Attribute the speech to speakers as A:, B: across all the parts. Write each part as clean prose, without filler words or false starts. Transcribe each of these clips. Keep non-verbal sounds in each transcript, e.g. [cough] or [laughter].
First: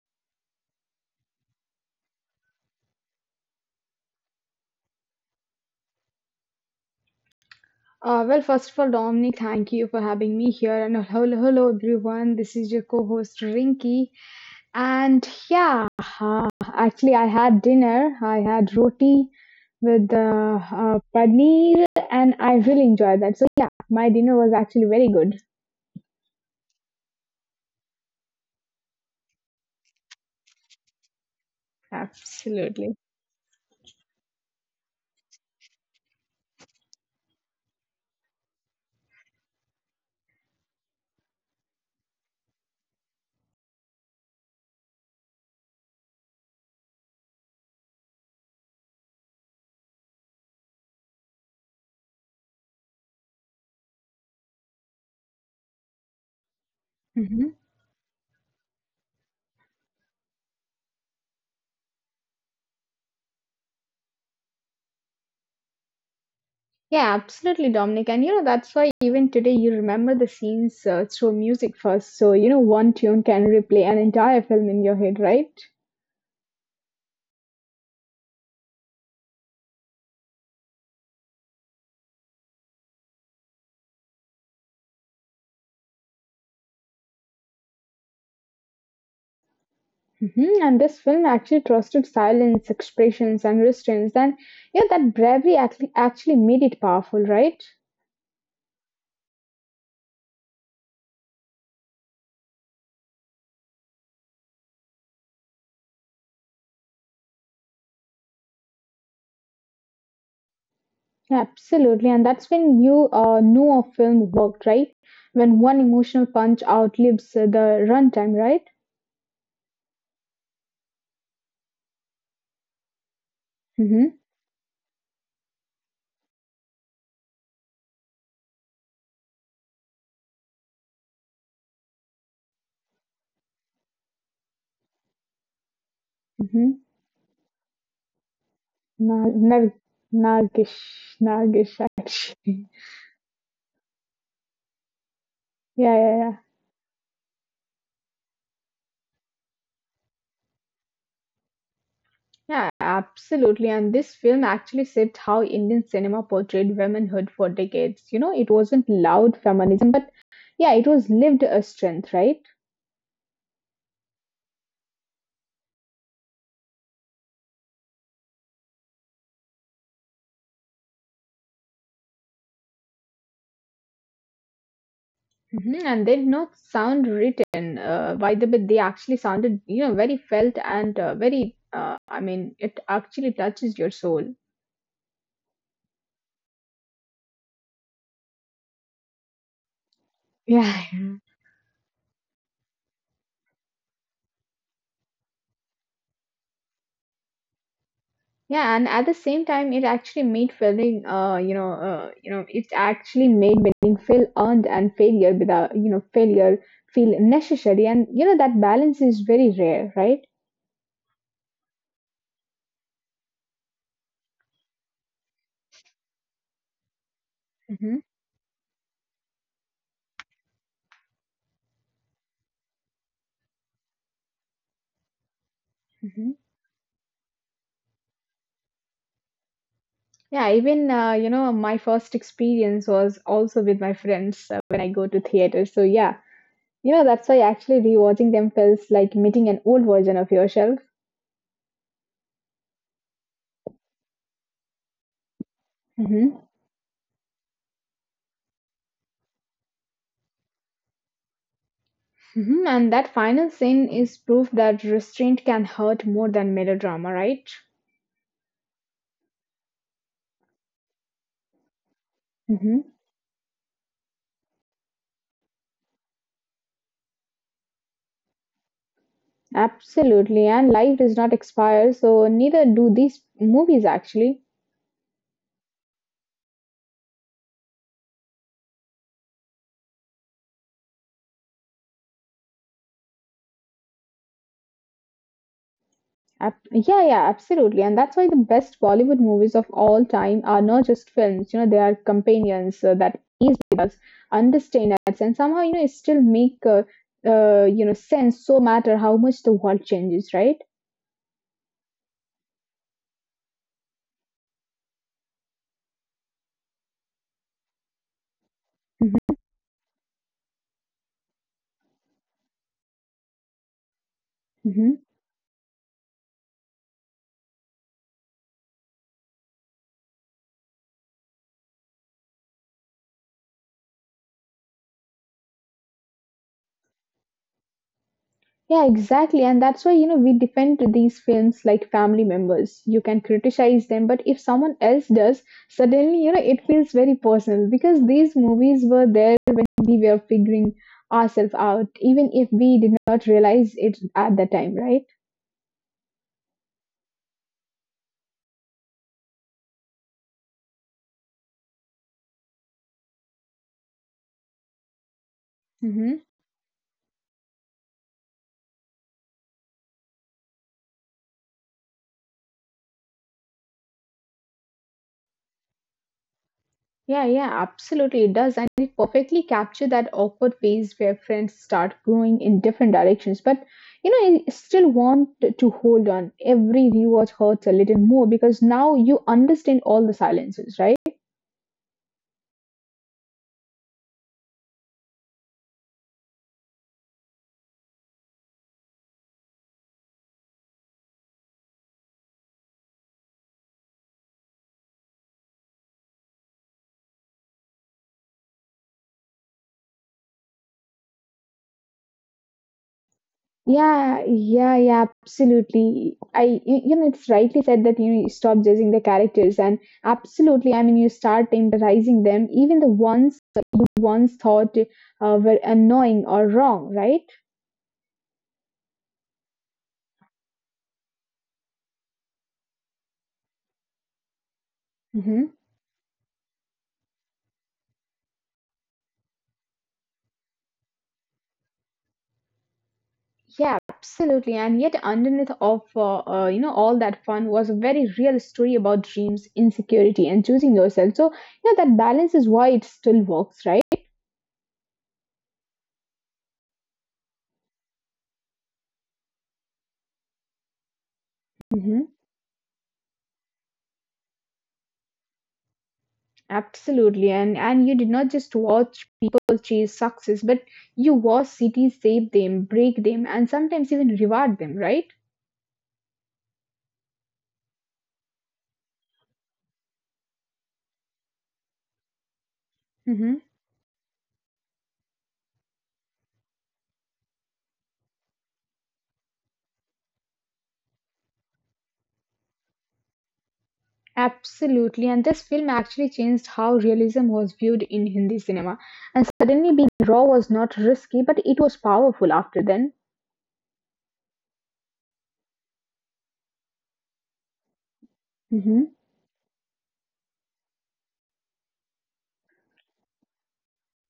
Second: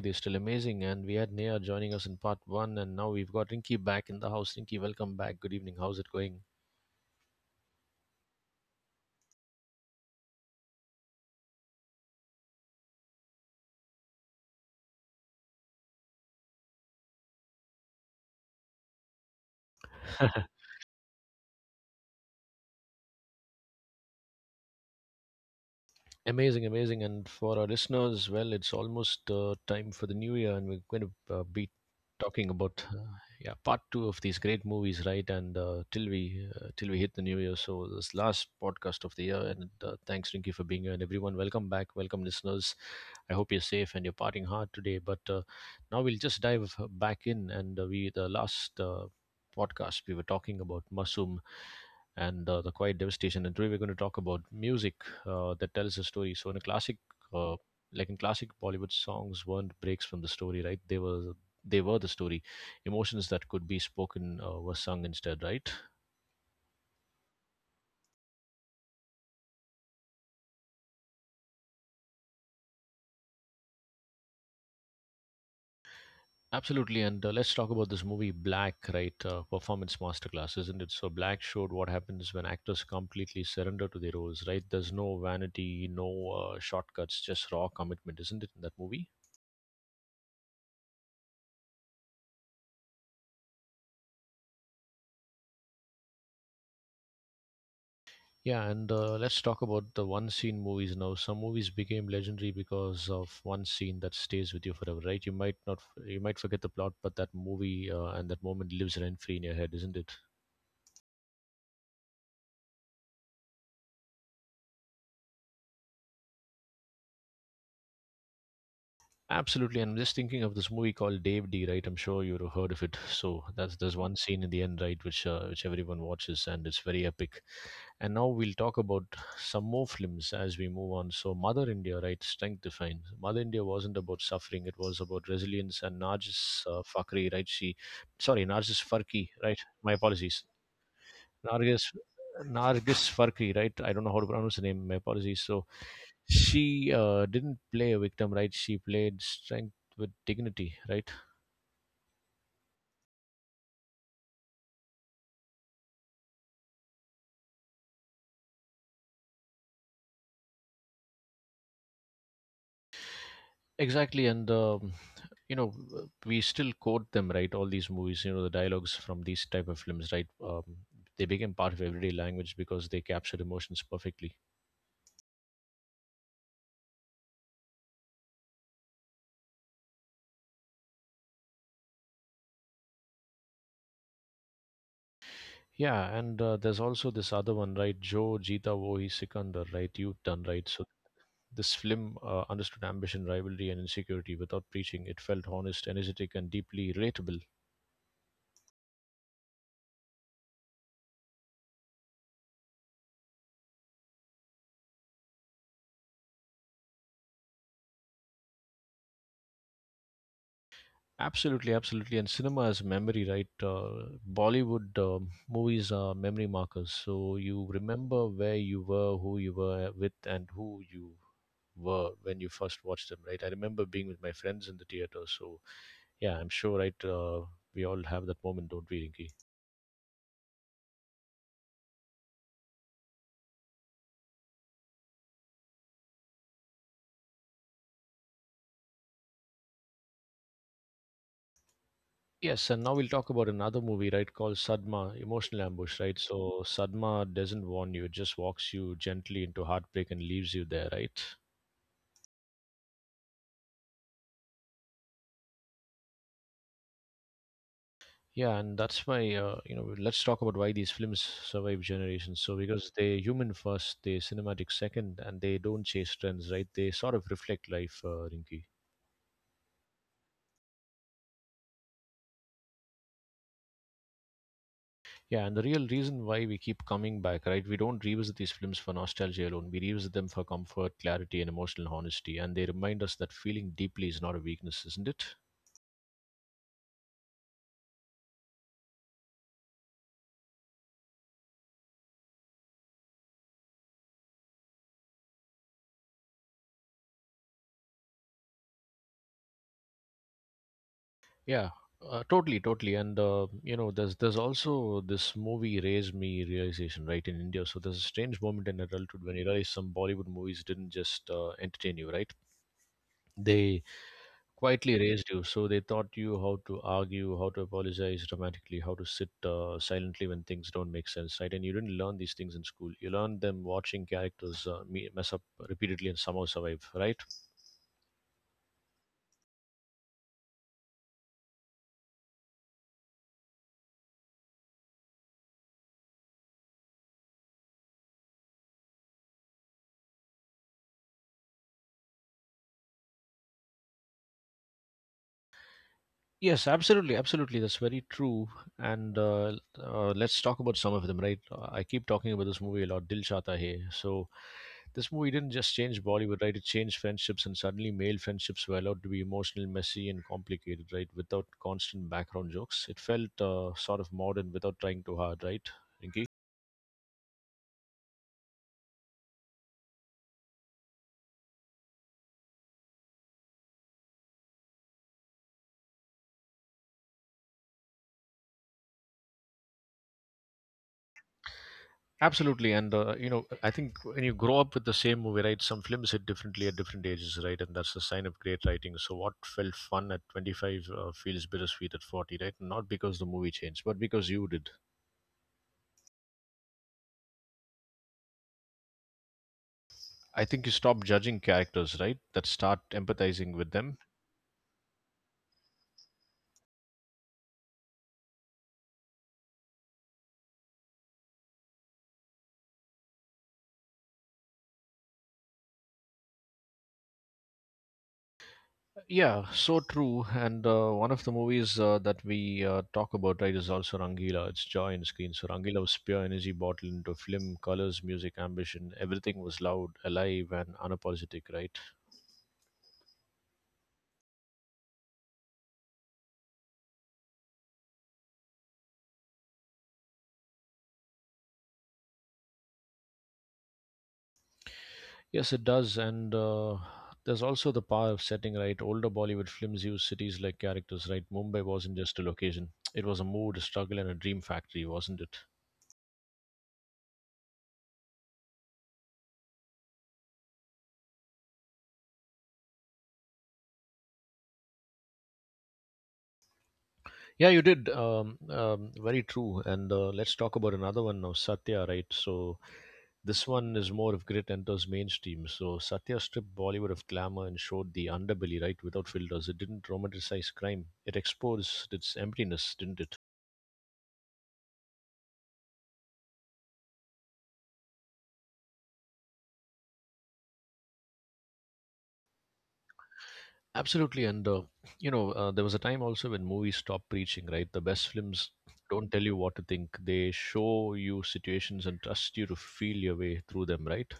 A: they're still amazing, and we had Neha joining us in part 1, and now we've got Rinky back in the house. Rinky, welcome back. Good evening. How's it going?
B: Well, first of all, Dominic, thank you for having me here. And hello, hello, everyone. This is your co host, Rinky. And yeah, uh, actually, I had dinner. I had roti with
A: [laughs]
B: paneer, and I really enjoyed that. So, yeah, my dinner was actually very good.
A: Amazing, amazing. And for our listeners, well, it's almost time for the new year, and we're going to be talking about
B: Absolutely.
A: yeah part two of these great movies, right? And till we hit the new year, so this last podcast of the year. And thanks, Rinky, for being here, and everyone, welcome back, welcome listeners. I hope you're safe and you're parting hard today. But Now we'll just dive back in, and we the last podcast we were talking about Masum and the quiet devastation. And today we're going to talk about music that tells a story. So in a classic, uh,
B: hmm
A: like in classic Bollywood songs, weren't breaks from the story, right? They were the story. Emotions that could be spoken were sung instead, right?
B: Yeah, absolutely, Dominic. And you know, that's why even today you remember the scenes through music first. So, you know, one tune can replay an entire film in your head, right?
A: Absolutely, and let's talk about this movie Black, right? Performance masterclass, isn't it? So Black showed what happens when actors completely surrender to their roles, right? There's no vanity, no shortcuts, just raw commitment, isn't it? In that movie.
B: Mhm. And this film actually trusted silence, expressions, and restraints. And yeah, that bravery actually made it powerful, right?
A: Yeah, and let's talk about the one scene movies now. Some movies became legendary because of one scene that stays with you forever, right? You might not, You might forget the plot, but that movie and that moment lives rent free in your head, isn't it?
B: Yeah, absolutely. And that's when you knew a film worked, right? When one emotional punch outlives the runtime, right?
A: Absolutely, and I'm just thinking of this movie called Dave D, right? I'm sure you've heard of it. So that's there's one
B: Mm-hmm.
A: scene in the end, right, which everyone watches, and it's very epic. And now we'll talk about some more films as we move on. So, Mother India, right? Strength defined. Mother India wasn't about suffering; it was about resilience. And Nargis
B: Mm-hmm.
A: Fakhri, right? Sorry, Nargis Farki,
B: Nag
A: right?
B: Nag-
A: My apologies,
B: Nagish, Nagish,
A: Nargis.
B: actually.
A: Nargis Farki, right? I don't know how to pronounce the name. My apologies. So
B: Yeah, yeah, yeah.
A: she didn't play a victim, right? She played strength with dignity, right?
B: Yeah, absolutely. And this film actually shaped how Indian cinema portrayed womanhood for decades. You know, it wasn't loud feminism, but. Yeah, it was lived a strength, right?
A: Exactly. And you know we still quote them, right, all these movies, you know, the dialogues from these type of films, right, they became part of everyday language because they captured emotions perfectly.
B: Mhm. And they did not sound written by the bit. They actually sounded, you know, very felt and very. I mean, it actually touches your soul.
A: Yeah, and there's also this other one, right, joe jita wohi sikandar, right, you've done right. So
B: Yeah, yeah.
A: this film understood ambition, rivalry and insecurity without preaching. It felt honest, energetic and deeply relatable.
B: Yeah, and at the same time, it actually made feeling, it actually made winning feel earned and failure without, you know, failure feel necessary, and you know that balance is very rare, right?
A: Absolutely, absolutely. And cinema is memory, right? Bollywood movies are memory markers. So you
B: Mm-hmm.
A: remember where you were, who you were with, and who you were when you first watched them, right? I remember being with my friends in the theater. So yeah, I'm sure, right? We all have that moment, don't we, Rinki?
B: Yeah, even you know, my first experience was also with my friends when I go to theater. So yeah, you know, that's why actually rewatching them feels like meeting an old version of yourself.
A: Yes, and now we'll talk about another movie, right, called Sadma, Emotional Ambush, right? So
B: Hmm.
A: Sadma doesn't warn you, it just walks you gently into heartbreak and leaves you there, right?
B: Hmm. And that final scene is proof that restraint can hurt more than melodrama, right?
A: Yeah, and that's my, let's talk about why these films survive generations. So, because
B: Hmm.
A: they're human first, they're cinematic second, and they don't chase trends, right? They sort of reflect life, Rinky.
B: Absolutely. And life does not expire, so neither do these movies actually.
A: Yeah, and the real reason why we keep coming back, right? We don't revisit these films for nostalgia alone. We revisit them for comfort, clarity, and emotional honesty. And they remind us that feeling deeply is not a weakness, isn't it?
B: Yeah, yeah, absolutely. And that's why the best Bollywood movies of all time are not just films, you know, they are companions that is with us, understand us, and somehow, you know, it still make, you know, sense so matter how much the world changes, right?
A: Yeah, totally, totally. And there's also this movie raised me realization right in India. So there's a strange moment in adulthood when you realize some Bollywood movies didn't just entertain you, right? They quietly
B: Hmm.
A: raised you. So they taught you how to argue, how to apologize dramatically, how to sit silently when things don't make sense, right? And you didn't learn these things in school. You learned them watching characters mess up repeatedly and somehow survive, right?
B: Yeah, exactly. And that's why, you know, we defend these films like family members. You can criticize them, but if someone else does, suddenly, you know, it feels very personal because these movies were there when we were figuring ourselves out, even if we did not realize it at the time, right?
A: Yes, absolutely, absolutely. That's very true. And let's talk about some of them, right? I keep talking about this movie a lot, Dil Chata Hai. So this movie didn't just change
B: Mhm.
A: Bollywood, right? It changed friendships, and suddenly male friendships were allowed to be emotional, messy, and complicated, right? Without constant background jokes, it felt sort of modern without trying too hard, right? Rinki?
B: Yeah, yeah, absolutely. It does. And it perfectly captures that awkward phase where friends start growing in different directions. But, you know, I still want to hold on. Every rewatch hurts a little more because now you understand all the silences, right?
A: Absolutely, and you know, I think when you grow up with the same movie, right? Some films hit differently at different ages, right? And that's a sign of great writing. So what felt fun at 25 feels bittersweet at 40, right? Not because the movie changed, but because you did. I think you stop judging characters, right? That start empathizing with them.
B: Yeah, yeah, yeah, absolutely. I, you know, it's rightly said that you, know, you stop judging the characters, and absolutely, I mean, you start empathizing them, even the ones thought were annoying or wrong, right?
A: Yeah, so true. And one of the movies that we talk about, right, is also Rangila. It's joy in screen. So
B: Mhm.
A: Rangila was pure energy bottled into film, colors, music, ambition. Everything was loud, alive, and unapologetic, right?
B: Yeah, absolutely. And yet, underneath of you know all that fun was a very real story about dreams, insecurity, and choosing yourself. So you know that balance is why it still works, right?
A: Yes, it does. And there's also the power of setting, right? Older Bollywood films use cities like characters, right? Mumbai wasn't just a
B: Mm-hmm.
A: location, it was a mood, a struggle, and a dream factory, wasn't it?
B: Absolutely. And you did not just watch people chase success, but you watch cities save them, break them, and sometimes even reward them, right?
A: Yeah, you did. Very true. And let's talk about another one now, Satya, right? So this
B: Mm-hmm.
A: one is more of grit enters mainstream. So Satya stripped Bollywood of glamour and showed the underbelly, right? Without filters. It didn't romanticize crime, it exposed its emptiness, didn't it?
B: Absolutely. And this film actually changed how realism was viewed in Hindi cinema. And suddenly being raw was not risky, but it was powerful after then.
A: Absolutely, and there was a time also when movies stopped preaching, right? The best films
B: Hmm.
A: don't tell you what to think; they show you situations and trust you to feel your way through them, right?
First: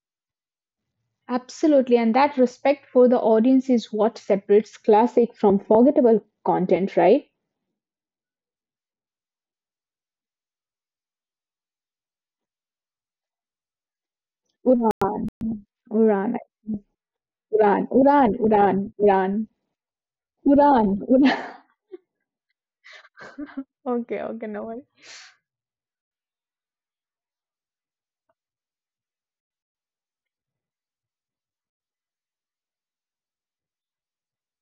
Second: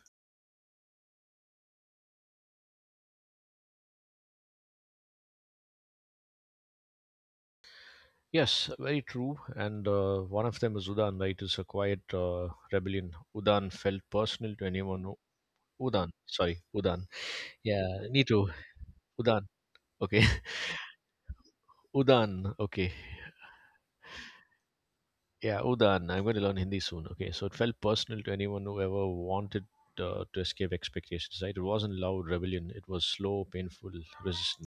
B: Absolutely, and that respect for the audience is what separates classic from forgettable content, right?
A: Yes, very true. And one of them is Udan, right? It's a quiet rebellion. Udan felt personal to anyone. Who-
B: Uran,
A: Udan,
B: Uran,
A: sorry, Udan. Yeah,
B: Uran,
A: me
B: Uran,
A: too.
B: Uran, Uran,
A: Udan. Okay, [laughs]
B: Uran.
A: Udan. Okay.
B: [laughs] Okay, okay, no worries.
A: Yeah, Udan, I'm going to learn Hindi soon. Okay, so it felt personal to anyone who ever wanted to escape expectations, right? It wasn't loud rebellion, it was slow, painful resistance.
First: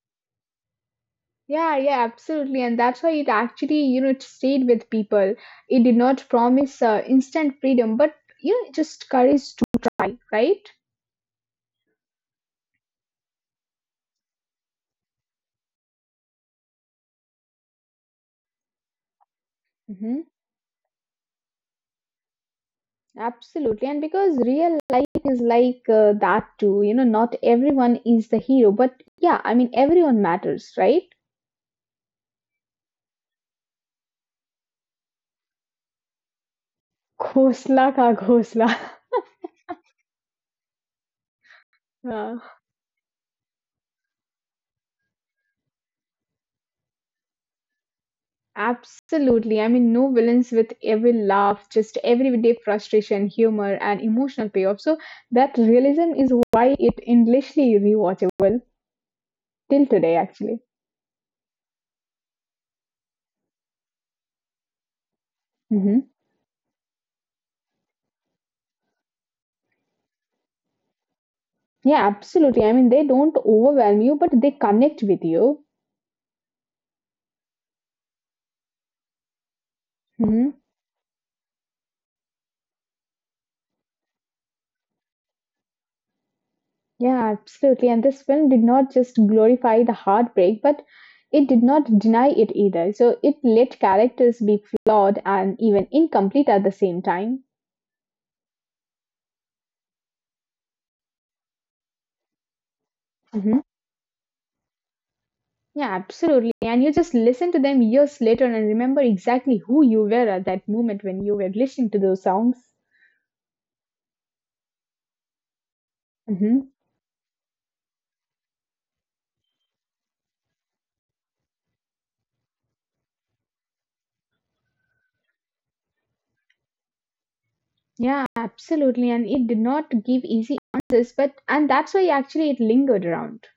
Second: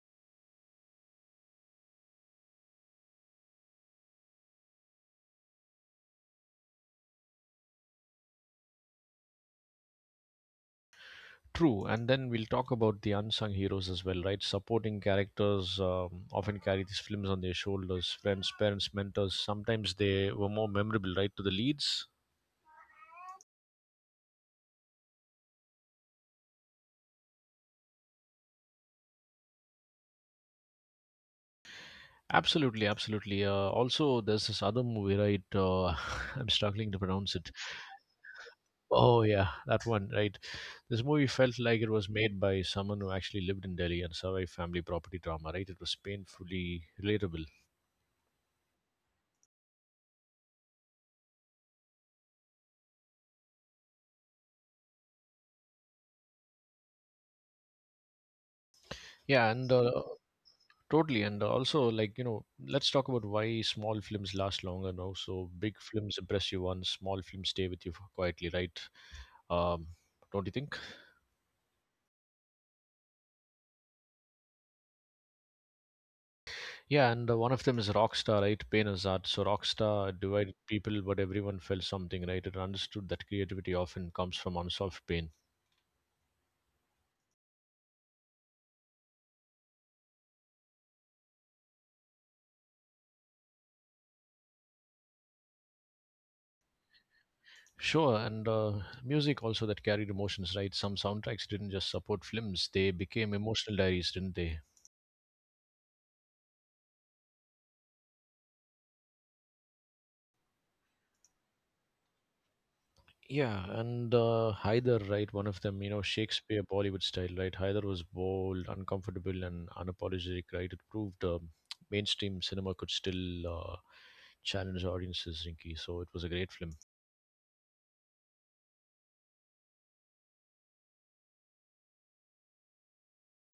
B: Yeah, yeah, absolutely, and that's why it actually, you know, it stayed with people. It did not promise instant freedom, but you know, just courage to try, right?
A: True, and then we'll talk about the unsung heroes as well, right? Supporting characters often carry these films on their shoulders, friends, parents, mentors. Sometimes
B: Mm-hmm.
A: they were more memorable, right, to the leads.
B: Absolutely. And because real life is like that too, you know, not everyone is the hero, but yeah, I mean, everyone matters, right?
A: Absolutely, absolutely. Also, there's this other movie, right? [laughs] I'm struggling to
B: [laughs]
A: pronounce it.
B: Khosla ka khosla. [laughs]
A: Oh yeah, that one, right? This movie felt like it was
B: Uh,
A: made by someone who actually lived in Delhi and survived family property drama, right? It was painfully relatable.
B: Absolutely. I mean, no villains with every laugh, just everyday frustration, humor, and emotional payoff. So that realism is why it endlessly rewatchable
A: Yeah, and
B: till today, actually.
A: totally, and also, like, you know, let's talk about why small films last longer now. So big
B: Hmm.
A: films impress you once, small films stay with you quietly, right? Um, don't you think?
B: Yeah, absolutely. I mean, they don't overwhelm you, but they connect with you.
A: Yeah, and one of them is Rockstar, right? Pain is art. So Rockstar
B: Mm-hmm.
A: divided people, but everyone felt something, right? It understood that creativity often comes from unsolved pain.
B: Yeah, absolutely. And this film did not just glorify the heartbreak, but it did not deny it either. So it let characters be flawed and even incomplete at the same time.
A: Sure, and music also that carried emotions, right? Some soundtracks didn't just support films, they became
B: Mhm.
A: emotional diaries, didn't they?
B: Yeah, absolutely. And you just listen to them years later and remember exactly who you were at that moment when you were listening to those songs.
A: Yeah, and Haider, right? One of them, you know, Shakespeare
B: Hmm.
A: Bollywood style, right? Haider was bold, uncomfortable, and unapologetic, right? It proved mainstream cinema could still challenge audiences, Rinky. So it was a great film.
B: Yeah, absolutely. And it did not give easy answers, but and that's why actually it lingered around.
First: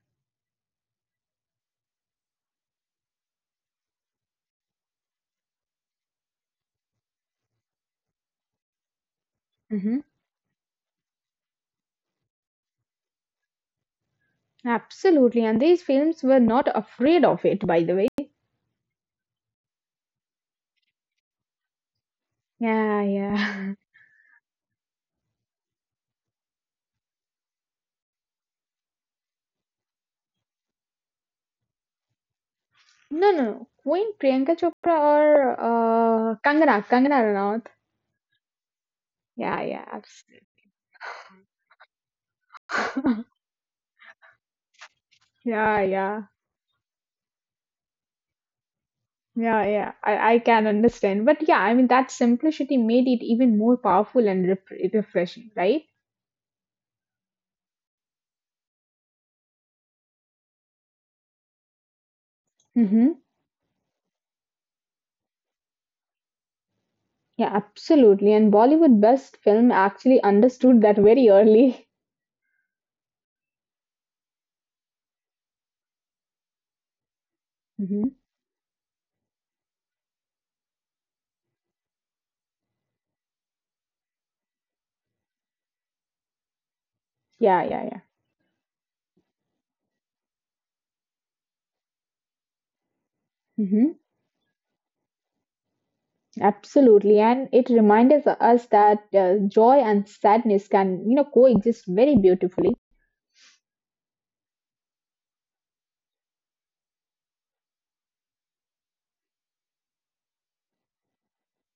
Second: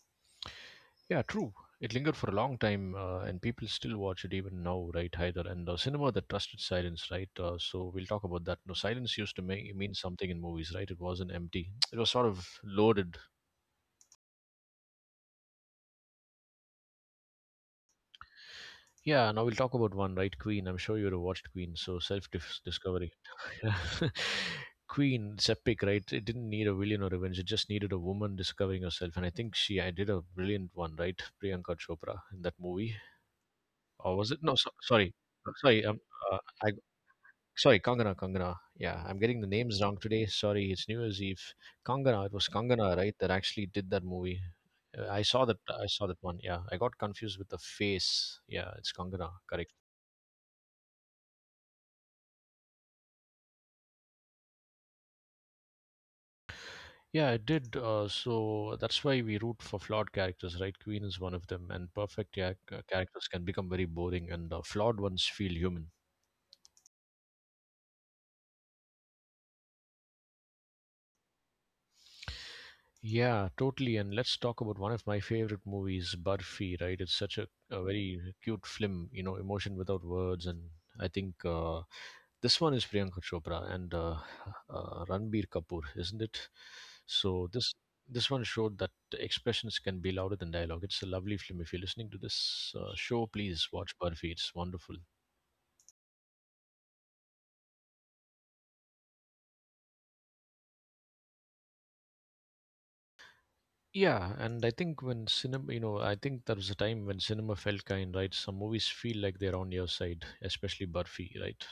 A: Yeah, true. It lingered for a long time, and people still watch it even now, right, Haider? And cinema that trusted silence, right? So we'll talk about that. No, silence used to mean
B: Hmm.
A: something in movies, right? It wasn't empty. It was sort of loaded.
B: Absolutely. And these films were not afraid of it, by the way.
A: Yeah, now we'll talk about one, right? Queen. I'm sure you'd have watched Queen. So
B: Yeah,
A: self-discovery.
B: yeah. [laughs]
A: [laughs] Queen, it's epic, right? It didn't need a villain or revenge. It just needed a woman discovering herself, and I think I did a brilliant one, right? Priyanka Chopra in that movie,
B: No, no, no. Queen
A: or was it? No,
B: Priyanka
A: so,
B: Chopra
A: sorry,
B: or
A: sorry. Uh, I
B: Kangana, Kangana Ranaut.
A: Sorry, Kangana. Yeah, I'm getting the
B: Yeah,
A: names wrong
B: yeah,
A: today. Sorry, it's New Year's Eve. Kangana, it was Kangana, right?
B: absolutely.
A: That
B: [laughs]
A: actually did that movie. I saw that.
B: Yeah,
A: I saw
B: yeah,
A: that one. Yeah, I got confused with the face. Yeah, it's Kangana.
B: yeah,
A: Correct.
B: yeah. I can understand. But yeah, I mean, that simplicity made it even more powerful and refreshing, right?
A: Yeah, it did. So that's why we root for flawed characters, right? Queen is one of them, and perfect, yeah,
B: Mm-hmm.
A: characters can become very boring, and flawed ones feel human.
B: Yeah, absolutely. And Bollywood best film actually understood that very early. [laughs]
A: Yeah, totally. And let's talk about one of my favorite movies, Barfi, right? It's such a
B: Mm-hmm.
A: very cute film, you know, emotion without words. And I think this one is Priyanka Chopra and Ranbir Kapoor, isn't it? So
B: Yeah,
A: this
B: yeah, yeah.
A: this one showed that expressions can be louder than dialogue. It's a lovely film. If you're listening to this show, please
B: Mm-hmm.
A: watch Barfi. It's wonderful.
B: Absolutely. And it reminds us that joy and sadness can, you know, coexist very beautifully.
A: Yeah, and I think when cinema, I think there was a time when cinema felt kind, right? Some movies feel like they're on your side, especially Burfi, right?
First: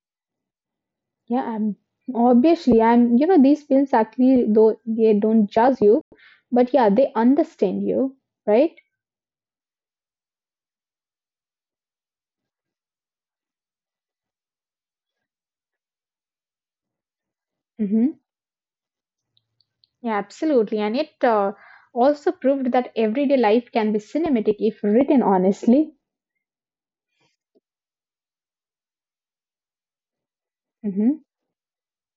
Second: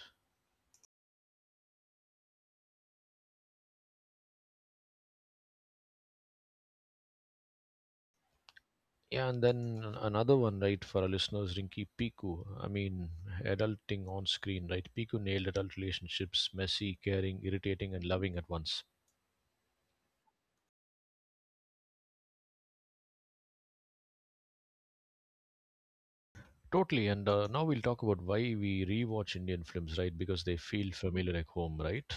B: Yeah, I'm obviously I'm. You know these films actually though they don't judge you, but yeah, they understand you, right?
A: Yeah, and then another one, right, for our listeners, Rinky Piku. I mean, adulting on screen, right? Piku nailed adult relationships, messy, caring, irritating, and
B: Hmm.
A: loving at once.
B: Yeah, absolutely. And it also proved that everyday life can be cinematic if written honestly.
A: Totally. And now we'll talk about why we rewatch Indian films, right? Because they feel
B: Hmm.
A: familiar like home, right?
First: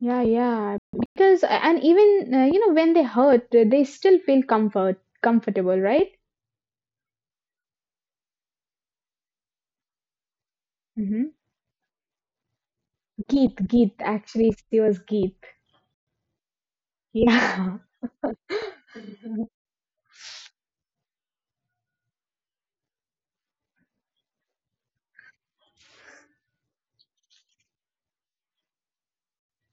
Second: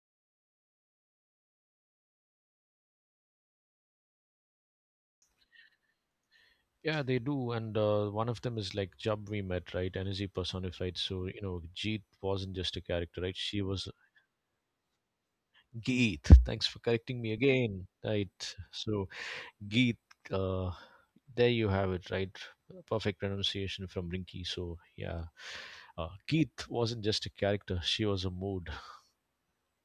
B: Yeah, yeah. Because and even you know when they hurt, they still feel comfortable, right?
A: Yeah, they do. And one of them is like Jub we met, right? Energy personified, right? So,
B: Mm-hmm.
A: you know, Jeet wasn't just a character, right? She was
B: She was Geet.
A: Geet. Thanks for correcting me again.
B: Yeah. [laughs]
A: Right. So, Geet, uh, there you have it, right? Perfect pronunciation from Rinky. So, yeah. Geet wasn't just a character, she was a mood,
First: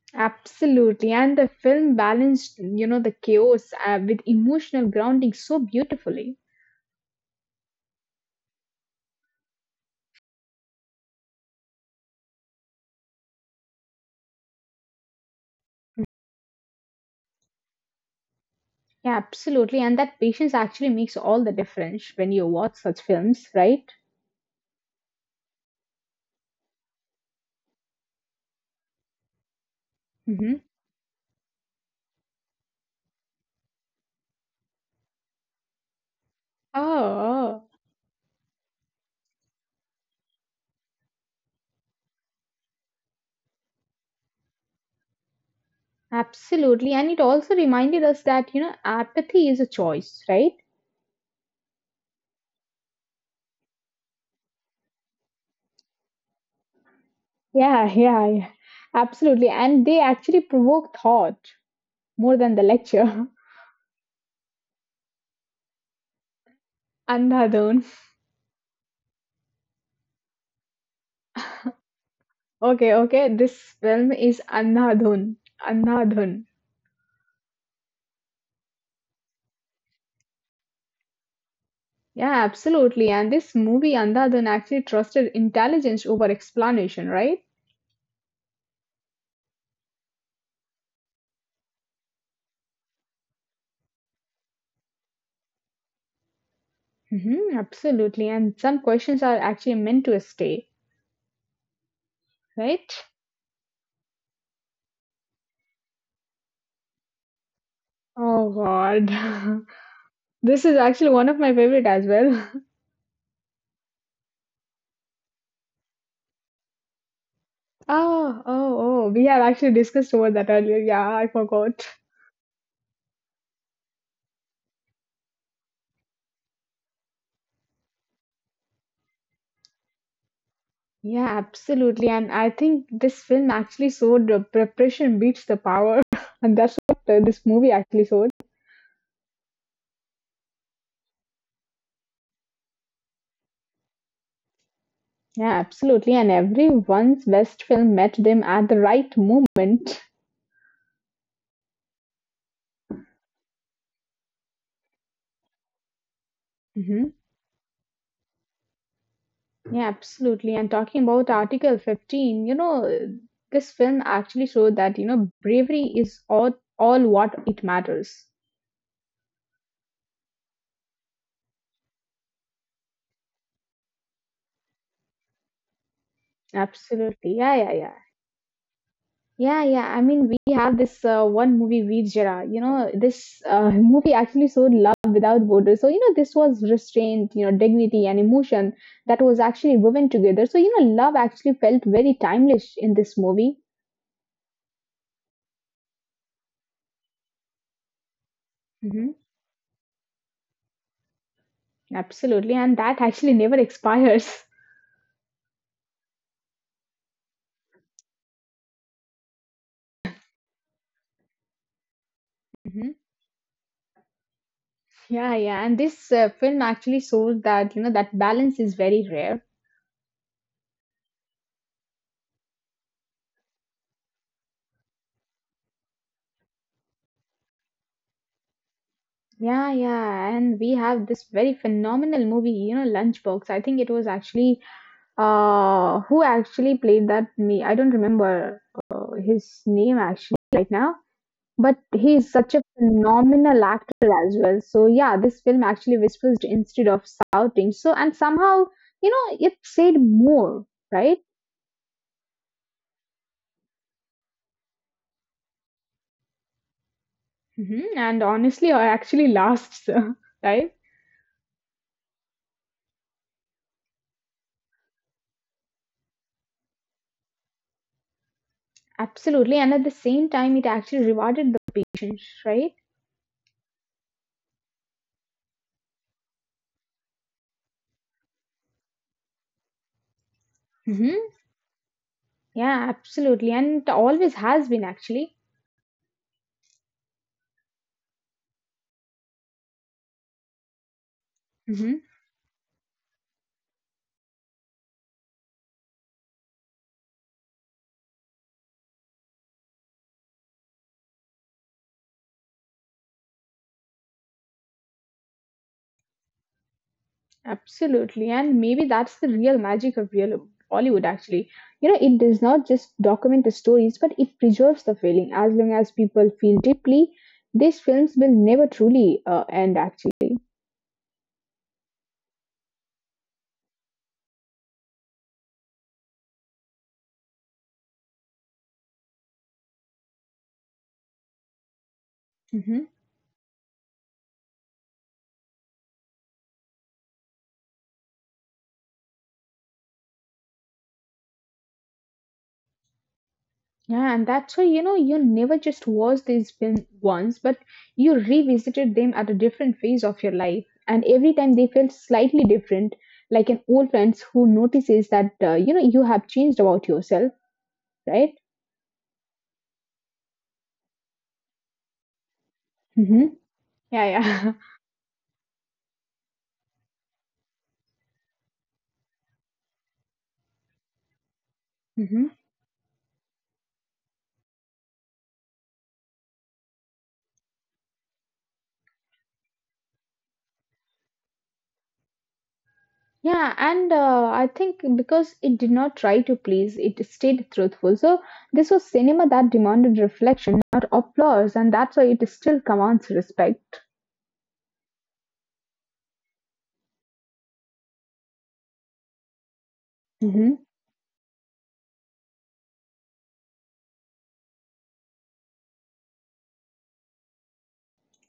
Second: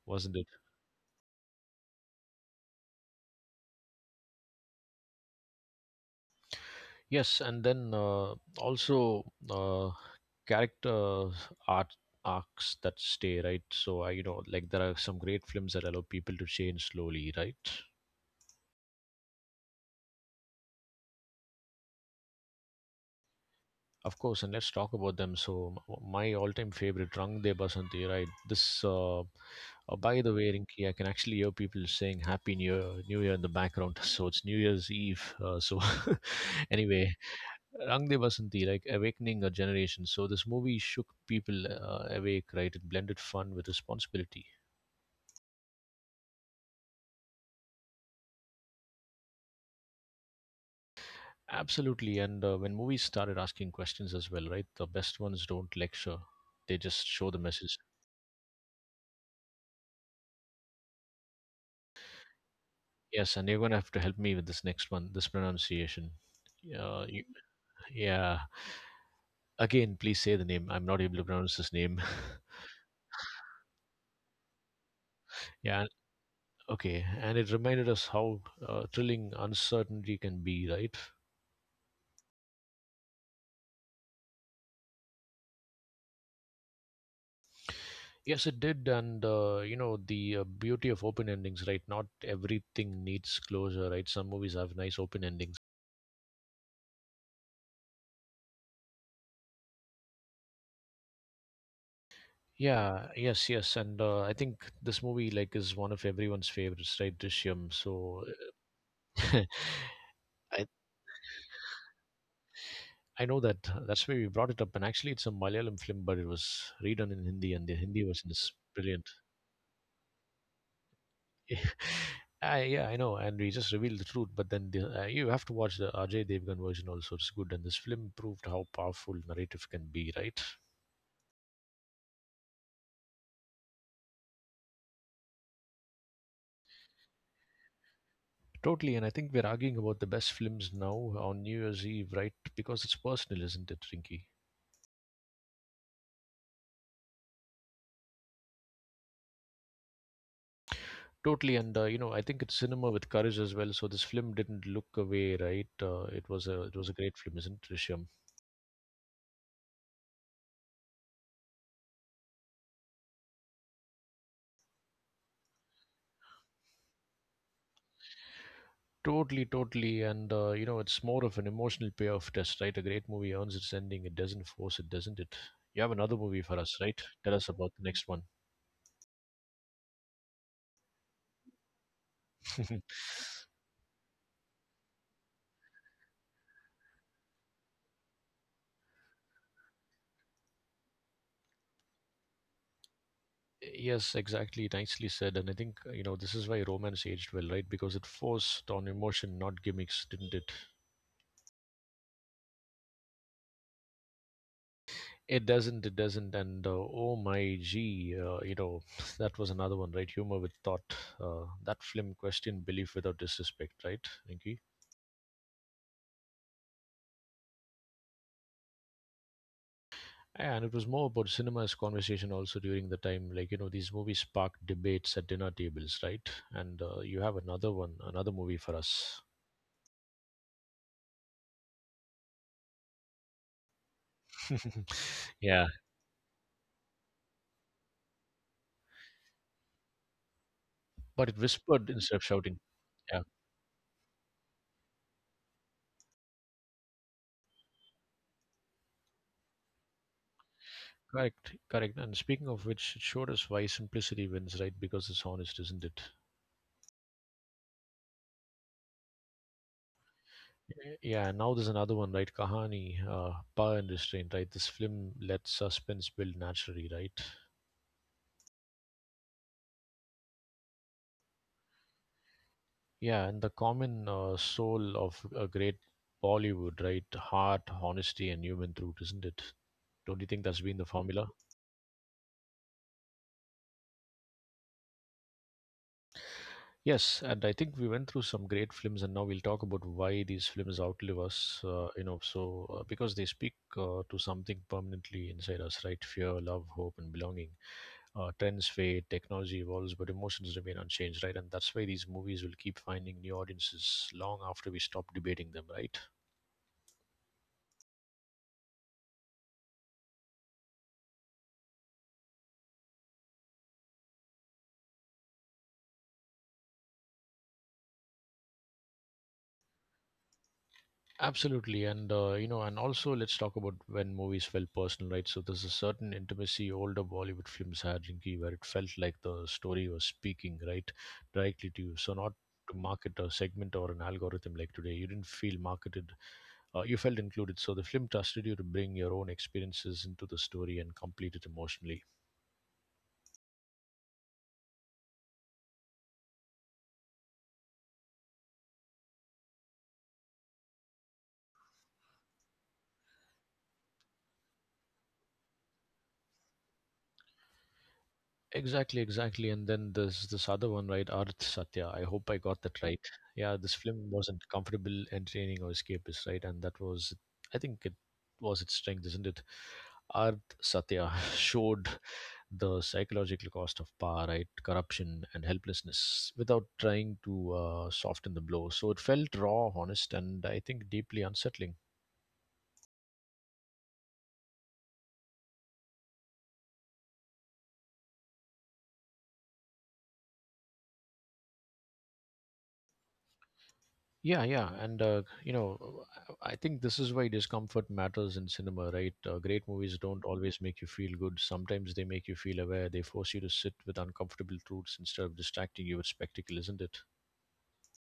A: wasn't it?
B: Absolutely, and the film balanced, you know, the chaos with emotional grounding so beautifully.
A: Yes. And then also, character art arcs that stay, right? So, I, you know, like there are some great films that allow people to change slowly, right?
B: Yeah, absolutely, and that patience actually makes all the difference when you watch such films, right?
A: Of course, and let's talk about them. So, my all-time favorite, Rang De Basanti, right? This uh, by the way,
B: Hmm.
A: Rinki, I can actually hear people saying happy new year, new year, in the background [laughs] so it's New Year's Eve, so [laughs] anyway,
B: Oh,
A: Rang De Basanti, like awakening a generation. So this movie shook people awake, right? It blended fun with responsibility.
B: absolutely, and it also reminded us that, you know, apathy is a choice, right?
A: Absolutely. And when movies started asking questions as well, right? The best ones don't lecture, they just show the
B: Yeah, [laughs]
A: message.
B: yeah, yeah, absolutely, and they actually provoke thought more than the lecture. [laughs]
A: Yes, and you're going to have to help me with this next one, this pronunciation. You,
B: Andhadhun.
A: yeah. Again, please say the name. I'm not able to pronounce this name.
B: Okay, okay, this film is Andhadhun.
A: [laughs] Yeah.
B: Andhadhun.
A: Okay. And it reminded us how thrilling uncertainty can be, right?
B: Yeah, absolutely. And this movie, Andhadhun, actually trusted intelligence over explanation, right?
A: Yes, it did. And you know, the beauty of open endings, right? Not everything needs closure, right? Some movies have nice open endings.
B: Hmm. Absolutely. And some questions are actually meant to stay, right?
A: Yeah, yes, yes, and I think this movie like is one of everyone's favorites, right? Drishyam. So
B: Oh, God.
A: [laughs] I
B: [laughs] This is actually one of my favorite as well. [laughs]
A: I know that that's why we brought it up, and actually it's a Malayalam film, but it was redone in Hindi, and the Hindi version
B: Oh,
A: is
B: oh, oh.
A: brilliant.
B: We have actually discussed over that earlier. Yeah, I forgot.
A: [laughs] I, yeah, I know, and we just revealed the truth, but then the, you have to watch the Ajay Devgan version also. It's good, and this film proved how powerful narrative can be, right?
B: Yeah, absolutely. And I think this film actually showed the preparation beats the power. [laughs] And that's what this movie actually showed.
A: Totally, and I think we're arguing about the best films now on New Year's Eve, right? Because it's personal, isn't it, Rinky?
B: Yeah, absolutely. And everyone's best film met them at the right moment.
A: Totally, and you know, I think it's cinema with courage as well. So this film didn't look away, right? It was a
B: Hmm.
A: great film, isn't it, Rishyam?
B: Yeah, absolutely. And talking about Article 15, you know, this film actually showed that, you know, bravery is all what it matters.
A: Totally, totally, and you know, it's more of an emotional payoff test, right? A great movie earns its ending; it doesn't force it, doesn't it? You have another movie for us, right?
B: Absolutely.
A: Tell
B: Yeah,
A: us
B: yeah,
A: about the
B: yeah.
A: next one.
B: Yeah, yeah. I mean, we have this one movie, Veer Jara. You know,
A: [laughs]
B: this movie actually showed love without borders. So, you know, this was restraint, you know, dignity and emotion that was actually woven together. So, you know, love actually felt very timeless in this movie.
A: Yes, exactly. Nicely said. And I think, you know, this is why romance aged well, right? Because it forced on
B: Hmm.
A: emotion, not gimmicks, didn't it?
B: Absolutely. And that actually never [laughs] expires.
A: It doesn't. It doesn't. And oh my gee, you know, [laughs] that was another one, right? Humor with thought. That film questioned
B: Hmm.
A: belief without disrespect, right, Inky?
B: Yeah, yeah, and this film actually shows that, you know, that balance is very rare.
A: And it was more about cinema's conversation also during the time. Like, you know, these movies sparked debates at dinner tables, right? And you have another one, another movie for us.
B: Yeah, yeah, and we have this very phenomenal movie, you know, Lunchbox. I think it was actually
A: [laughs] Yeah.
B: Who actually played that? Me, I don't remember his name actually right now.
A: But it
B: But
A: whispered instead
B: he's
A: of
B: such a
A: shouting. Yeah,
B: phenomenal actor as well. So yeah, this film actually whispers instead of shouting. So and somehow you know it said more, right?
A: correct, correct. And speaking of which, it showed us why simplicity wins, right? Because it's honest, isn't it?
B: Hmm. And honestly, I actually lasts, [laughs] right?
A: Yeah, now there's another one, right? Kahani, power and restraint, right? This film lets suspense build naturally, right?
B: Absolutely. And at the same time, it actually rewarded the patience, right?
A: Yeah, and the common soul of a great Bollywood, right? Heart, honesty, and human truth, isn't it? Don't you think that's been the
B: Hmm.
A: formula?
B: Yeah, absolutely. And it always has been actually.
A: Yes, and I think we went through some great films, and now we'll talk about why these films outlive us.
B: Mhm.
A: You know, so because they speak to something permanently inside us, right? Fear, love, hope, and belonging. Trends fade, technology evolves, but emotions remain unchanged, right? And that's why these movies will keep finding new audiences long after we stop debating them, right?
B: Absolutely, and maybe that's the real magic of real Bollywood. Actually, you know, it does not just document the stories, but it preserves the feeling. As long as people feel deeply, these films will never truly end. Actually,
A: Absolutely, and you know, and also let's talk about when movies felt personal, right? So there's a certain intimacy older Bollywood films had, Rinky, where it felt like the story was speaking, right, directly to you. So not to
B: hmm
A: market a segment or an algorithm like today, you didn't feel marketed. You felt included. So the film trusted you to bring your own experiences into the story and complete it emotionally.
B: yeah, and that's why you know you never just watch these films once, but you revisited them at a different phase of your life, and every time they felt slightly different, like an old friend who notices that you know you have changed about yourself, right?
A: Exactly, exactly. And then there's this other one, right? Arth Satya. I hope I got that right.
B: Hmm.
A: Yeah, this
B: Yeah,
A: film
B: yeah.
A: wasn't comfortable, entertaining, or escapist, right? And that was, I think, it was its strength, isn't it? Arth Satya [laughs] showed
B: [laughs]
A: the psychological cost of power, right? Corruption and helplessness without trying to soften the blow. So it felt raw, honest, and I think deeply unsettling.
B: Yeah, and I think because it did not try to please, it stayed truthful. So this was cinema that demanded reflection, not applause, and that's why it still commands respect.
A: Yeah, yeah, and you know, I think this is why discomfort matters in cinema, right? Great movies don't
B: Hmm.
A: always make you feel good. Sometimes they make you feel aware. They force you to sit with uncomfortable truths instead of distracting you with spectacle, isn't it?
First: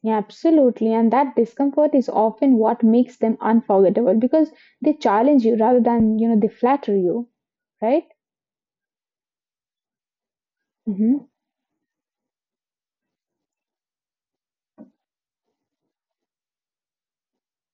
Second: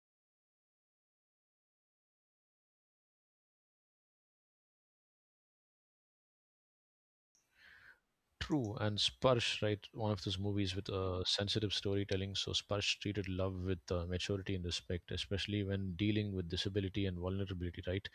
B: Yeah, absolutely. And that discomfort is often what makes them unforgettable because they challenge you rather than you know they flatter you, right?
A: True, and Sparsh, right? One of those movies with
B: Mm-hmm.
A: sensitive storytelling. So Sparsh treated love with maturity and respect, especially when dealing with disability and vulnerability. Right?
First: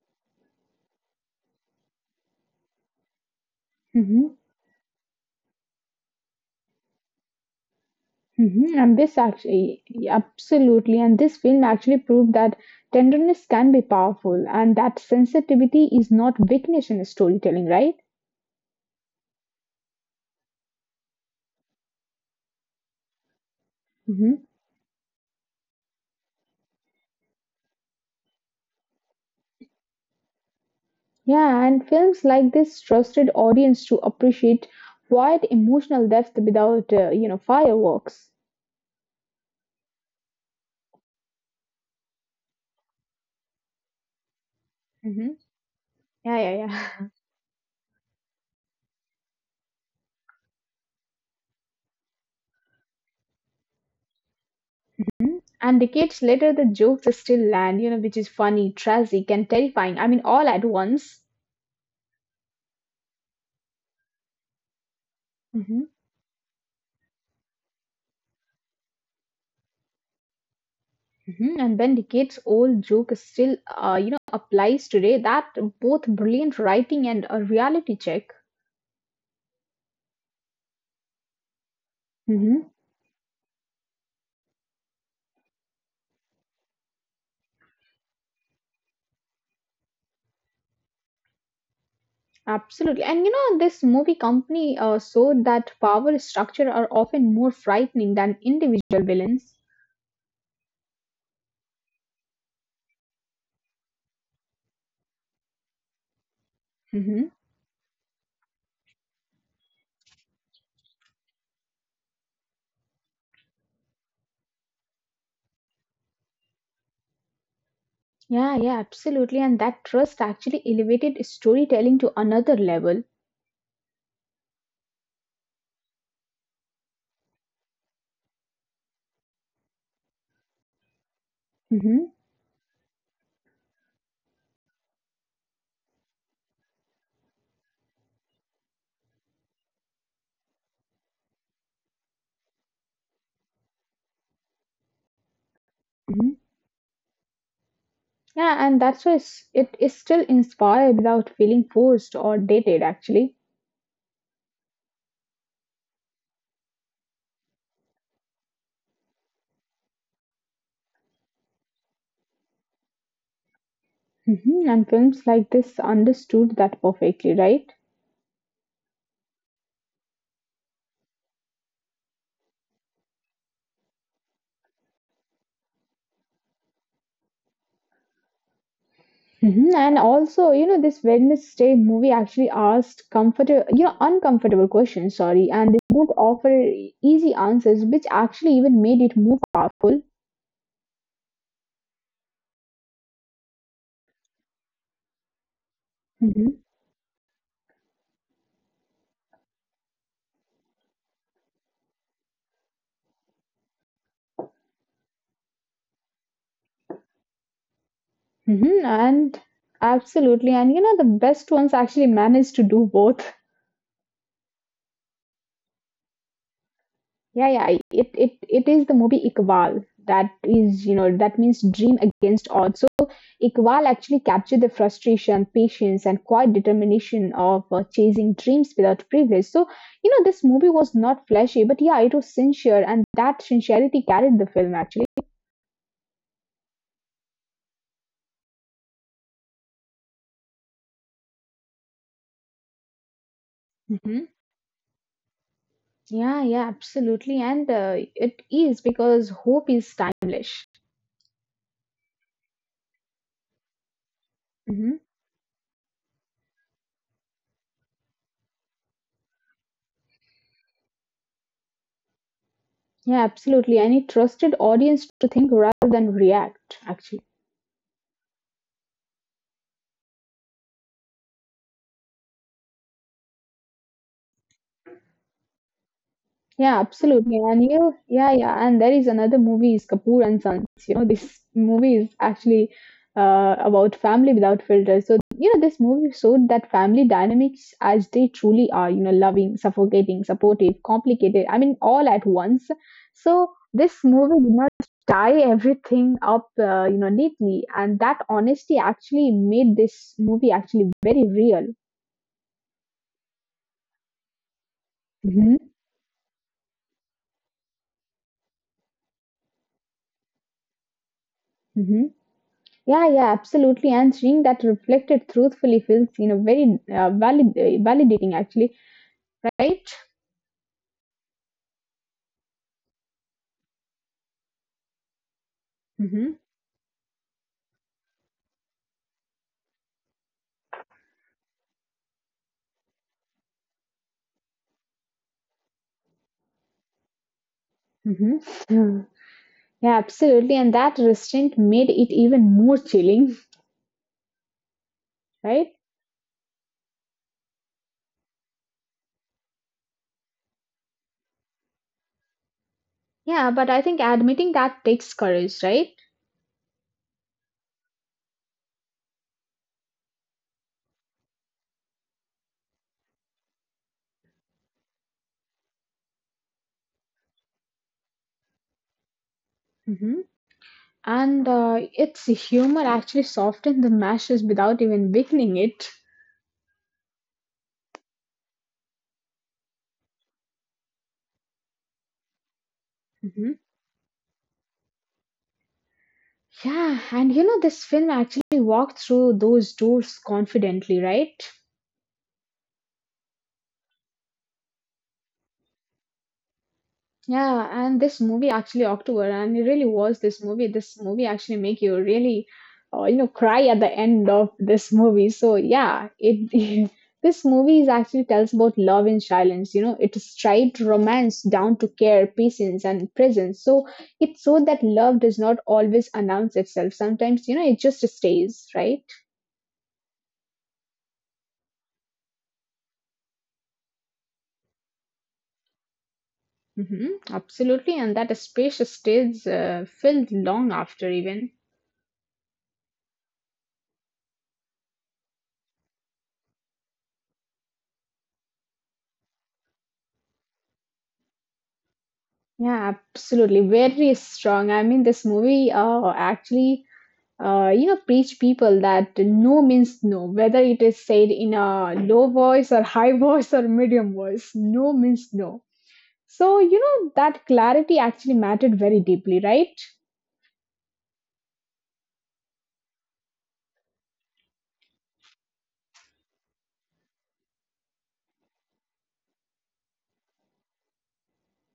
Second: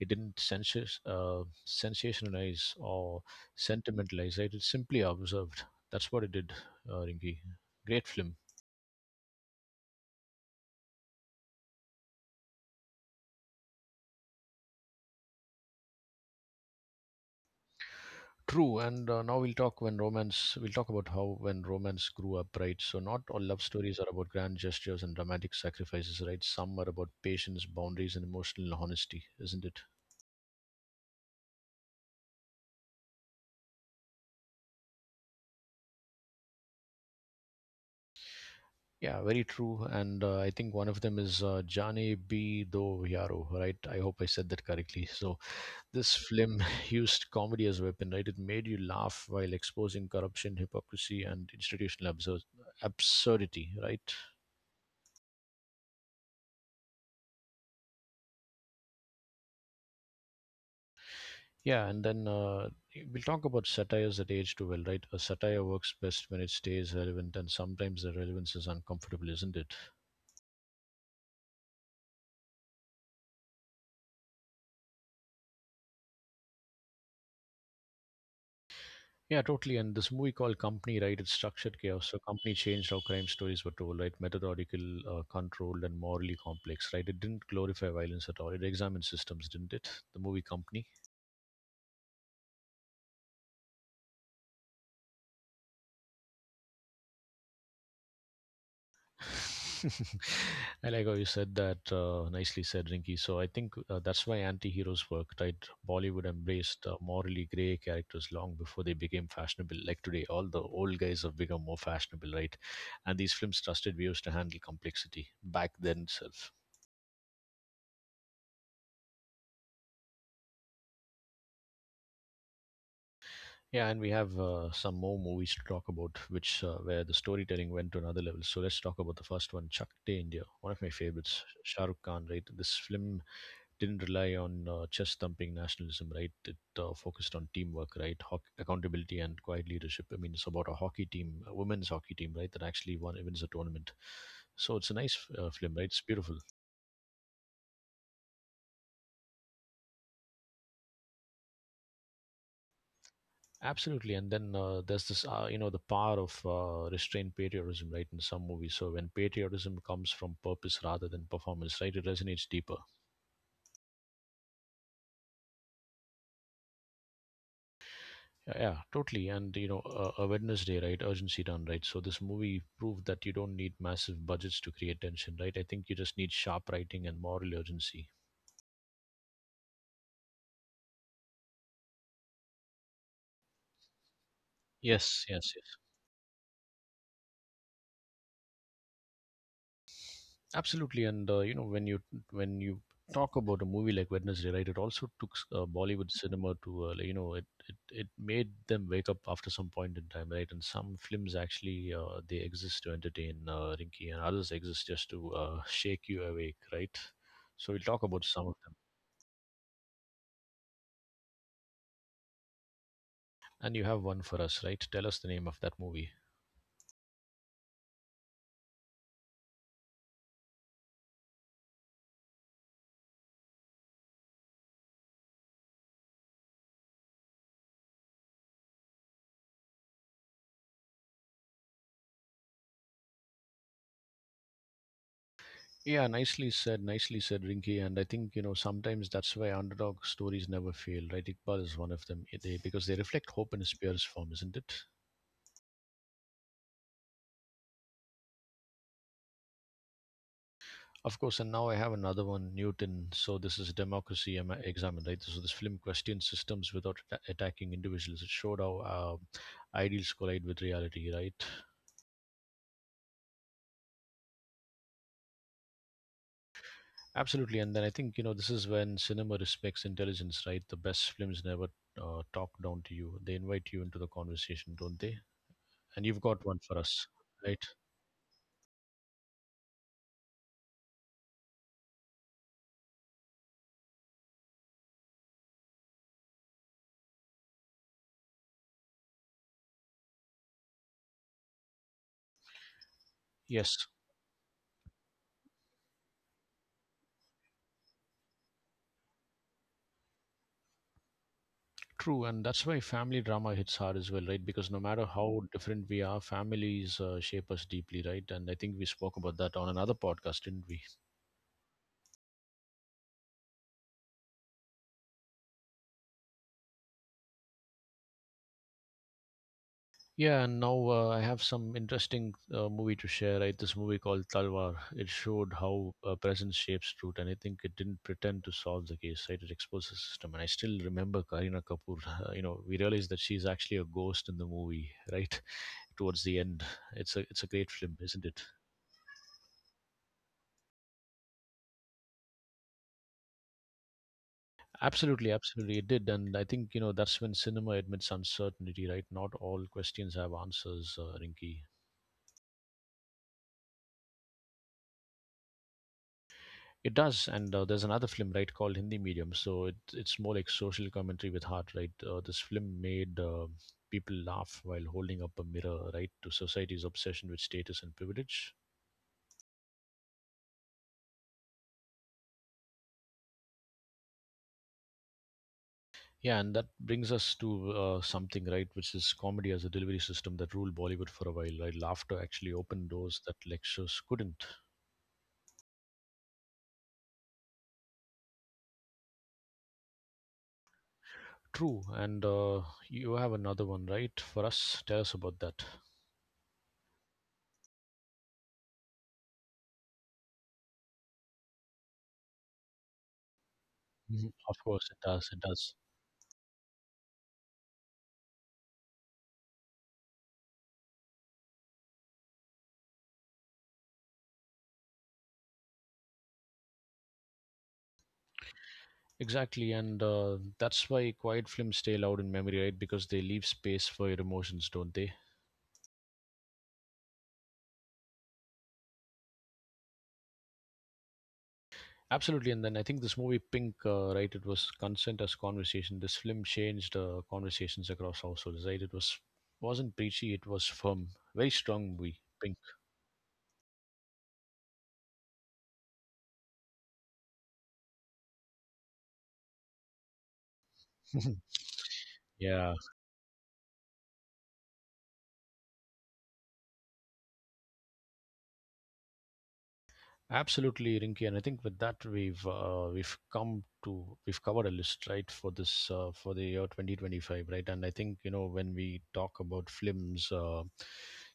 A: It didn't sensationalize or sentimentalize.
B: Mm-hmm.
A: Right? It simply observed. That's what it did, Rinki. Great film.
B: Mhm. Absolutely, and this film actually proved that tenderness can be powerful and that sensitivity is not weakness in storytelling, right?
A: True, and now we'll talk when romance. We'll talk about how when romance grew up, right? So not all love stories are about
B: Hmm.
A: grand gestures and dramatic sacrifices, right? Some are about patience, boundaries, and emotional honesty, isn't it?
B: Yeah, and films like this trusted audience to appreciate quiet emotional depth without, you know, fireworks.
A: Yeah, very true. And I think one of them is Jane B. Do Yaro, right? I hope I said that
B: Hmm.
A: correctly. [laughs] So
B: Yeah,
A: this
B: yeah,
A: film
B: yeah.
A: [laughs] used comedy as a weapon, right? It made you laugh while exposing corruption, hypocrisy, and institutional absurdity, right?
B: [laughs] And decades later, the jokes still land, you know, which is funny, tragic, and terrifying. I mean, all at once.
A: Yeah, and then we'll talk about satires that age too well, right? A satire works best when it stays relevant, and sometimes the relevance is uncomfortable, isn't it?
B: Mhm, and when decades old joke is still, applies today, that both brilliant writing and a reality check.
A: Yeah, totally. And this movie called Company, right? It's structured chaos. So,
B: Hmm.
A: Company changed how crime stories were told, right? Methodical, controlled, and morally complex, right? It didn't glorify violence at all. It examined systems, didn't it? The movie Company.
B: Absolutely. And you know, this movie company showed that power structure are often more frightening than individual villains.
A: [laughs] I like how you said that. Nicely said, Rinky. So I think that's why anti-heroes worked, right? Bollywood
B: Hmm.
A: embraced morally grey characters long before they became fashionable. Like today, all the old guys have become more fashionable, right? And these films trusted viewers to handle complexity back then itself.
B: Yeah, yeah, absolutely. And that trust actually elevated storytelling to another level.
A: Yeah, and we have some more movies to talk about, which where the storytelling went to another level. So let's talk about the first one, Chak De India, one of my favorites,
B: Hmm.
A: Shah Rukh Khan. Right, this film didn't rely on chest thumping nationalism, right? It focused on teamwork, right? Hoc accountability and quiet leadership. I mean, it's about a hockey team, a women's hockey team, right? That actually won wins a tournament. So it's a nice film, right? It's
B: Hmm.
A: beautiful.
B: Yeah, and that's why it is still inspired without feeling forced or dated, actually.
A: Absolutely. And then there's this, you know, the power of restrained patriotism, right? In some movies. So when patriotism comes from purpose rather than performance, right? It resonates deeper.
B: Mhm, and films like this understood that perfectly, right?
A: Yeah, yeah, totally. And you know, a Wednesday, right? Urgency done, right? So this movie proved that you don't need massive budgets to create tension, right? I think you just need sharp writing and moral urgency.
B: Mhm, and also, you know, this Wednesday movie actually asked comfortable, you know, uncomfortable questions, sorry,
A: Yes,
B: and they
A: yes, yes.
B: don't offer easy answers, which actually even made it more powerful.
A: Absolutely. And you know, when you talk about a movie like Wednesday, right? It also took Bollywood
B: Hmm.
A: cinema to, like, you know, it made them wake up after some point in time, right? And some films actually they exist to entertain, Rinky, and others exist just to shake you awake, right? So we'll talk about
B: Hmm.
A: some of them.
B: And absolutely, and you know, the best ones actually managed to do both.
A: And you have one for us, right? Tell us the name of that movie.
B: Yeah, yeah. It is the movie Iqbal that is, you know, that means dream against odds. So Iqbal actually captured the frustration, patience, and quiet determination of chasing dreams without privilege. So, you know, this movie was not flashy, but yeah, it was sincere, and that sincerity carried the film actually.
A: Yeah, nicely said, Rinky. And I think, you know, sometimes that's why underdog stories never fail, right? Iqbal is one of them. They, because they reflect hope in its
B: Hmm.
A: purest form, isn't it?
B: Yeah, yeah, absolutely. And It is because hope is timeless.
A: Of course, and now I have another one, Newton. So this is democracy
B: Hmm.
A: examined, right? So this film questions systems without attacking individuals. It showed how ideals collide with reality, right?
B: Yeah, absolutely. And it trusted audience to think rather than react, actually.
A: Absolutely, and then I think you know this is when cinema respects intelligence, right? The best films never talk down to you; they invite you into the conversation, don't they? And you've got
B: Yeah,
A: one for
B: absolutely.
A: us,
B: And you know,
A: right?
B: yeah, yeah. And there is another movie is Kapoor and Sons. You know, this movie is actually about family without filters. So you know, this movie showed that family dynamics as they truly are. You know, loving, suffocating, supportive, complicated. I mean, all at once. So this
A: Yes,
B: movie did not tie everything up, neatly, and that honesty actually made this movie actually very real.
A: true, and that's why family drama hits hard as well, right? Because no matter how
B: Hmm.
A: different we are, families shape us deeply, right? And I think we spoke about that on another podcast, didn't we?
B: Hmm. Yeah, yeah, absolutely. And seeing that reflected truthfully feels, you know, very valid, validating actually, right?
A: Yeah, and now I have some interesting movie to share. Right, this movie called Talwar. It showed how
B: Hmm.
A: presence shapes truth, and I think it didn't pretend to solve the case. Right, it exposed the system, and I still remember Karina Kapoor. [laughs] You know, we realized that she's actually a ghost in the movie. Right, [laughs] towards the end, it's a great film,
B: Hmm.
A: isn't it?
B: Hmm. [sighs] Yeah, absolutely. And that restraint made it even more chilling,
A: Absolutely,
B: [laughs] right?
A: absolutely, it did, and I think you know that's when cinema admits uncertainty. Right, not all questions have answers, Rinky.
B: Yeah, but I think admitting that takes courage, right?
A: It does, and there's another film, right, called Hindi Medium. So it's more like social commentary with heart, right? This film made people laugh while holding up a mirror, right, to society's obsession with status and privilege.
B: Hmm. And Its humor actually softened the mashes without even weakening it.
A: Yeah, and that brings us to something, right, which is comedy as a delivery system that ruled Bollywood for a while, right? Laughter actually opened
B: Mhm.
A: doors that lectures couldn't.
B: Yeah, and you know, this film actually walked through those doors confidently, right?
A: True, and you have another one, right, for us? Tell us about that.
B: Yeah, and this movie actually October, and it really was this movie. This movie actually make you really, cry at the end of
A: Mhm.
B: this
A: Of
B: movie.
A: course, it
B: So
A: does. It
B: yeah,
A: does.
B: it [laughs] this movie is actually tells about love in silence. You know, it is tried romance down to care, patience, and presence. So it so that love does not always announce itself. Sometimes you know it just stays, right?
A: Exactly, and that's why quiet films stay loud in memory, right? Because they leave space for your emotions, don't they?
B: Hmm. Absolutely, and that space stays filled long after even.
A: Absolutely, and then I think this movie Pink, right? It was consent as conversation. This film changed conversations across households, right? It was wasn't preachy, it was firm, very strong movie.
B: Yeah,
A: Pink,
B: absolutely, very strong. I mean, this movie actually, you know, preach people that no means no, whether it is said in
A: [laughs]
B: a low voice or
A: yeah.
B: high [laughs] voice or medium voice. No means no. So you know that clarity actually mattered very deeply, right?
A: Absolutely, Rinky, and I think with that we've come to we've covered a list right for this for the year 2025, right? And I think you know when we talk about films,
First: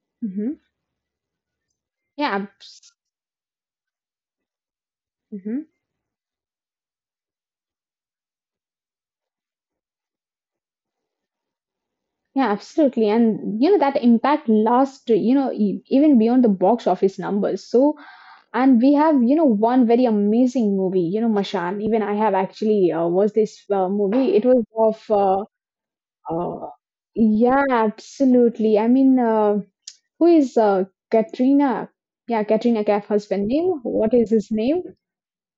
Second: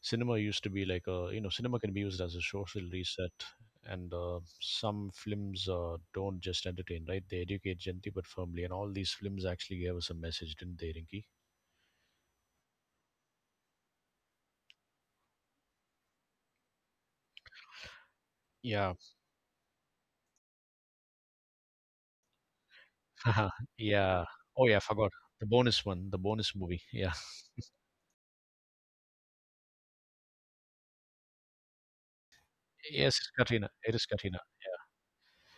A: cinema
B: Hmm.
A: used to be like a you know cinema can be used as
B: Yeah.
A: a social reset, and some
B: Mhm.
A: films don't just entertain, right? They educate gently but firmly, and all these films actually gave us a message, didn't they, Rinky?
B: Yeah, absolutely. And you know that impact lasts, you know, even beyond the box office numbers. So, and
A: Yeah,
B: we have, you know, one very amazing movie, you know, Mashan. Even I have actually watched
A: [laughs]
B: this
A: yeah.
B: movie.
A: Oh yeah, I forgot the bonus one, the bonus
B: Uh,
A: movie. Yeah,
B: yeah, absolutely. I mean, who is Katrina? Yeah, Katrina Kaif
A: yes, it's
B: husband
A: Katrina.
B: name.
A: It is
B: What is
A: Katrina.
B: his name?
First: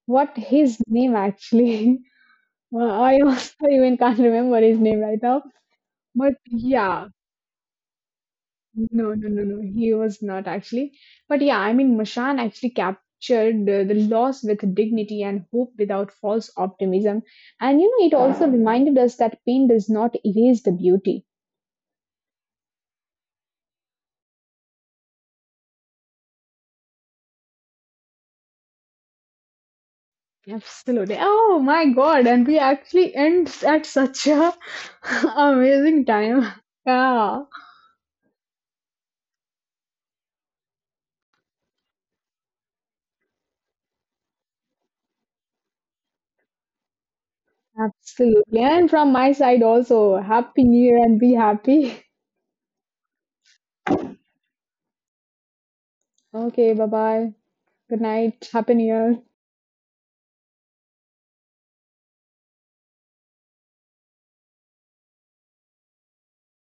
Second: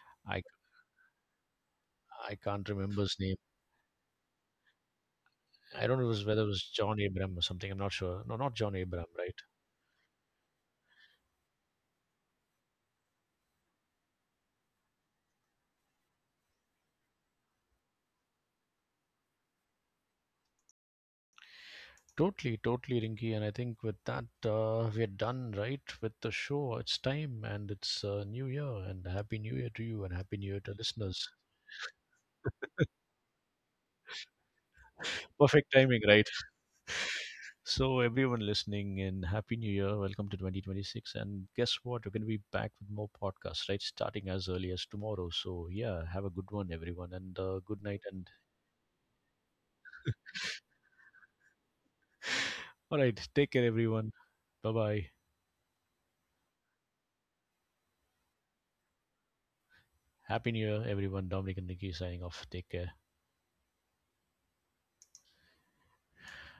B: What
A: I
B: his name actually? [laughs]
A: I can't
B: Well,
A: remember his
B: I
A: name.
B: also [laughs] even can't remember his name right now.
A: I don't know if it was,
B: But
A: whether it was John
B: yeah,
A: Abram or something. I'm not sure. No, not John Abram,
B: no, no,
A: right?
B: no, no. He was not actually. But yeah, I mean, Mashan actually captured the loss with dignity and hope without false optimism. And you know, it also reminded us that pain does not erase the beauty.
A: Totally, totally, Rinky. And I think with that, we're done, right, with the show. It's time and it's New Year and Happy New Year to you and Happy New Year to
B: Absolutely.
A: listeners.
B: Oh my God. And we actually end at such a [laughs]
A: Perfect timing,
B: amazing
A: right?
B: time.
A: [laughs]
B: Yeah,
A: So, everyone listening and Happy New Year. Welcome to 2026. And guess what? We're going to be back with more podcasts, right? Starting as early as tomorrow. So, yeah, have a good one, everyone. And good night. And
B: absolutely. And from my side also, Happy New Year and be happy. [laughs]
A: all right, take care, everyone. Bye bye.
B: Okay, bye bye. Good night. Happy New Year.
A: Happy New Year, everyone. Dominic and Nikki signing off. Take care.